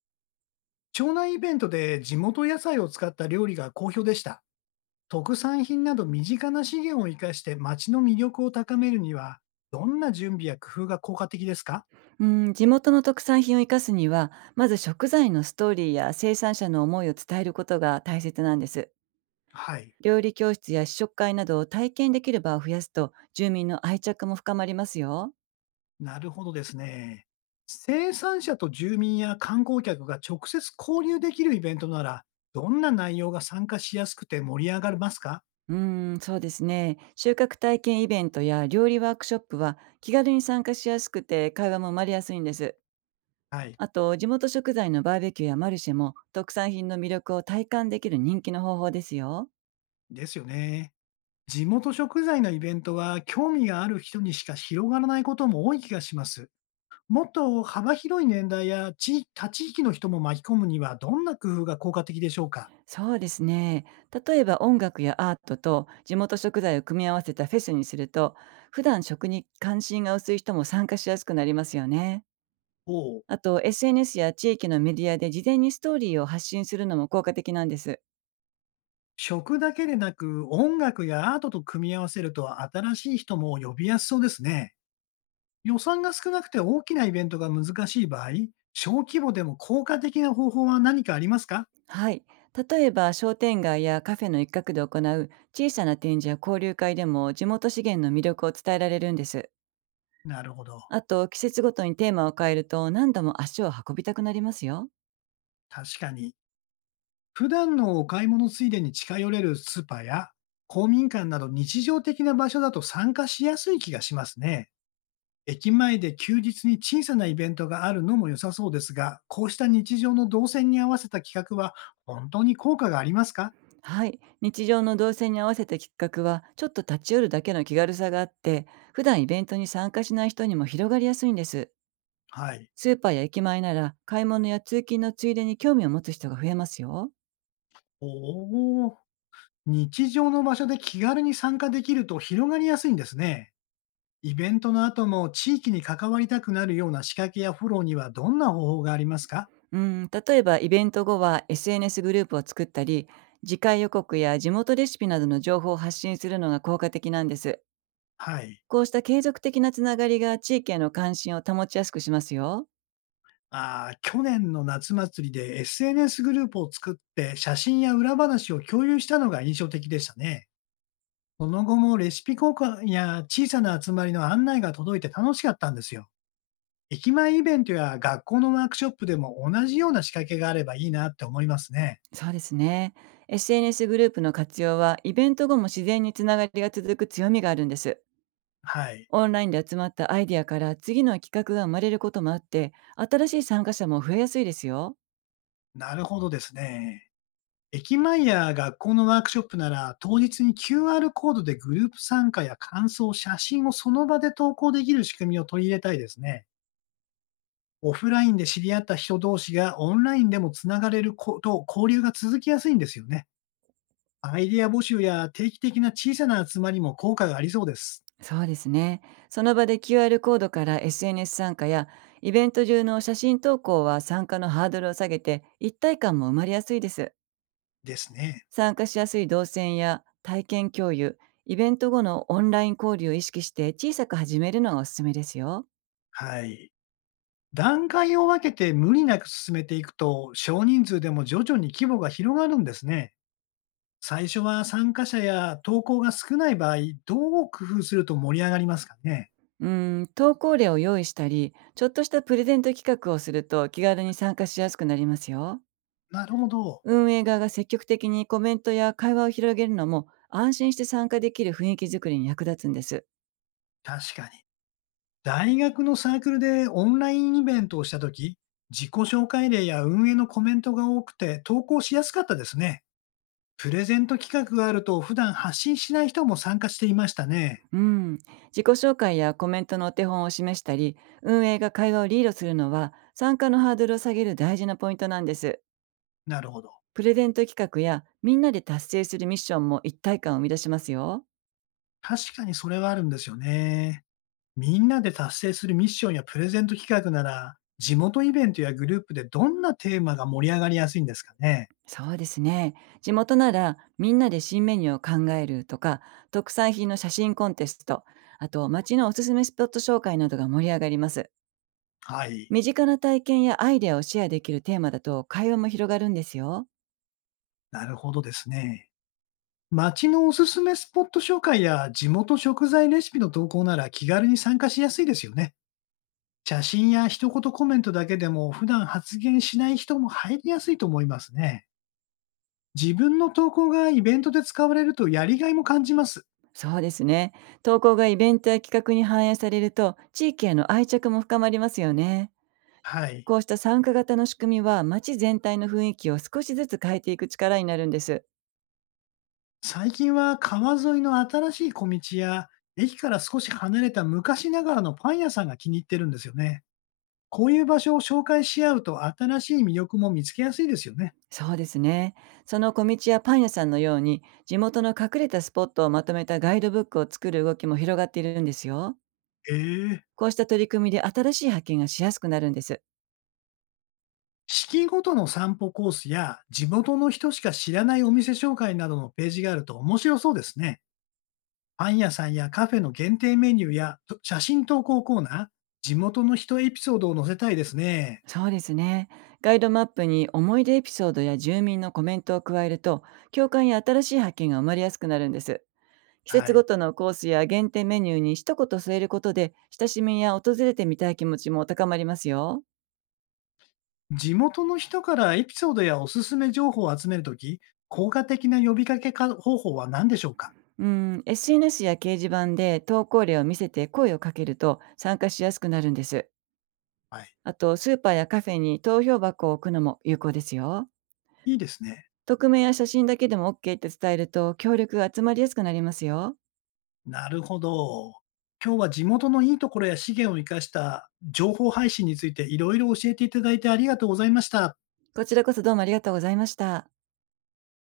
町内イベントで地元野菜を使った料理が好評でした。特産品など身近な資源を生かして町の魅力を高めるには、どんな準備や工夫が効果的ですか？うん、地元の特産品を生かすには、まず食材のストーリーや生産者の思いを伝えることが大切なんです。はい。料理教室や試食会などを体験できる場を増やすと、住民の愛着も深まりますよ。なるほどですね。生産者と住民や観光客が直接交流できるイベントなら、どんな内容が参加しやすくて盛り上がりますか？そうですね。収穫体験イベントや料理ワークショップは気軽に参加しやすくて会話も生まれやすいんです。はい。あと、地元食材のバーベキューやマルシェも特産品の魅力を体感できる人気の方法ですよ。ですよね。地元食材のイベントは興味がある人にしか広がらないことも多い気がします。もっと幅広い年代や地他地域の人も巻き込むにはどんな工夫が効果的でしょうか？そうですね。例えば音楽やアートと地元食材を組み合わせたフェスにすると、普段食に関心が薄い人も参加しやすくなりますよね。おう。あと、 SNS や地域のメディアで事前にストーリーを発信するのも効果的なんです。食だけでなく音楽やアートと組み合わせると新しい人も呼びやすそうですね。予算が少なくて大きなイベントが難しい場合、小規模でも効果的な方法は何かありますか？はい。例えば商店街やカフェの一角で行う小さな展示や交流会でも地元資源の魅力を伝えられるんです。なるほど。あと、季節ごとにテーマを変えると何度も足を運びたくなりますよ。確かに。普段のお買い物ついでに近寄れるスーパーや公民館など日常的な場所だと参加しやすい気がしますね。駅前で休日に小さなイベントがあるのも良さそうですが、こうした日常の動線に合わせた企画は本当に効果がありますか？はい。日常の動線に合わせた企画は、ちょっと立ち寄るだけの気軽さがあって、普段イベントに参加しない人にも広がりやすいんです。はい。スーパーや駅前なら、買い物や通勤のついでに興味を持つ人が増えますよ。おお、日常の場所で気軽に参加できると広がりやすいんですね。イベントの後も地域に関わりたくなるような仕掛けやフォローにはどんな方法がありますか？うん、例えばイベント後は SNS グループを作ったり、次回予告や地元レシピなどの情報を発信するのが効果的なんです。はい。こうした継続的なつながりが地域への関心を保ちやすくしますよ。あー、去年の夏祭りで SNS グループを作って写真や裏話を共有したのが印象的でしたね。その後もレシピ交換や小さな集まりの案内が届いて楽しかったんですよ。駅前イベントや学校のワークショップでも同じような仕掛けがあればいいなって思いますね。そうですね。SNS グループの活用は、イベント後も自然につながりが続く強みがあるんです。はい。オンラインで集まったアイディアから次の企画が生まれることもあって、新しい参加者も増えやすいですよ。なるほどですね。駅前や学校のワークショップなら当日に QR コードでグループ参加や感想、写真をその場で投稿できる仕組みを取り入れたいですね。オフラインで知り合った人同士がオンラインでもつながれること、交流が続きやすいんですよね。アイデア募集や定期的な小さな集まりも効果がありそうです。そうですね。その場で QR コードから SNS 参加や、イベント中の写真投稿は参加のハードルを下げて、一体感も生まれやすいです。ですね。参加しやすい動線や体験共有、イベント後のオンライン交流を意識して小さく始めるのがおすすめですよ。はい。段階を分けて無理なく進めていくと、少人数でも徐々に規模が広がるんですね。最初は参加者や投稿が少ない場合、どう工夫すると盛り上がりますかね。うん、投稿例を用意したり、ちょっとしたプレゼント企画をすると気軽に参加しやすくなりますよ。なるほど。運営側が積極的にコメントや会話を広げるのも安心して参加できる雰囲気づくりに役立つんです。確かに。大学のサークルでオンラインイベントをしたとき、自己紹介例や運営のコメントが多くて投稿しやすかったですね。プレゼント企画があると、普段発信しない人も参加していましたね。うん、自己紹介やコメントのお手本を示したり、運営が会話をリードするのは参加のハードルを下げる大事なポイントなんです。なるほど。プレゼント企画やみんなで達成するミッションも一体感を生み出しますよ。確かにそれはあるんですよね。みんなで達成するミッションやプレゼント企画なら、地元イベントやグループでどんなテーマが盛り上がりやすいんですかね。そうですね。地元ならみんなで新メニューを考えるとか、特産品の写真コンテスト、あと街のおすすめスポット紹介などが盛り上がります。はい。身近な体験やアイデアをシェアできるテーマだと会話も広がるんですよ。なるほどですね。街のおすすめスポット紹介や地元食材レシピの投稿なら気軽に参加しやすいですよね。写真や一言コメントだけでも普段発言しない人も入りやすいと思いますね。自分の投稿がイベントで使われるとやりがいも感じます。そうですね。投稿がイベントや企画に反映されると、地域への愛着も深まりますよね。はい。こうした参加型の仕組みは街全体の雰囲気を少しずつ変えていく力になるんです。最近は川沿いの新しい小道や、駅から少し離れた昔ながらのパン屋さんが気に入ってるんですよね。こういう場所を紹介し合うと新しい魅力も見つけやすいですよね。そうですね。その小道やパン屋さんのように、地元の隠れたスポットをまとめたガイドブックを作る動きも広がっているんですよ。ええ、こうした取り組みで新しい発見がしやすくなるんです。四季ごとの散歩コースや地元の人しか知らないお店紹介などのページがあると面白そうですね。パン屋さんやカフェの限定メニューやと写真投稿コーナー、地元の人エピソードを載せたいですね。そうですね。ガイドマップに思い出エピソードや住民のコメントを加えると、共感や新しい発見が生まれやすくなるんです。季は節ごい。とのコースや限定メニューに一言添えることで、親しみや訪れてみたい気持ちも高まりますよ。地元の人からエピソードやおすすめ情報を集めるとき、効果的な呼びかけか方法は何でしょうか？うん、SNS や掲示板で投稿例を見せて声をかけると参加しやすくなるんです。はい。あと、スーパーやカフェに投票箱を置くのも有効ですよ。いいですね。匿名や写真だけでも OK って伝えると協力が集まりやすくなりますよ。なるほど。今日は地元のいいところや資源を生かした情報配信についていろいろ教えていただいてありがとうございました。こちらこそどうもありがとうございました。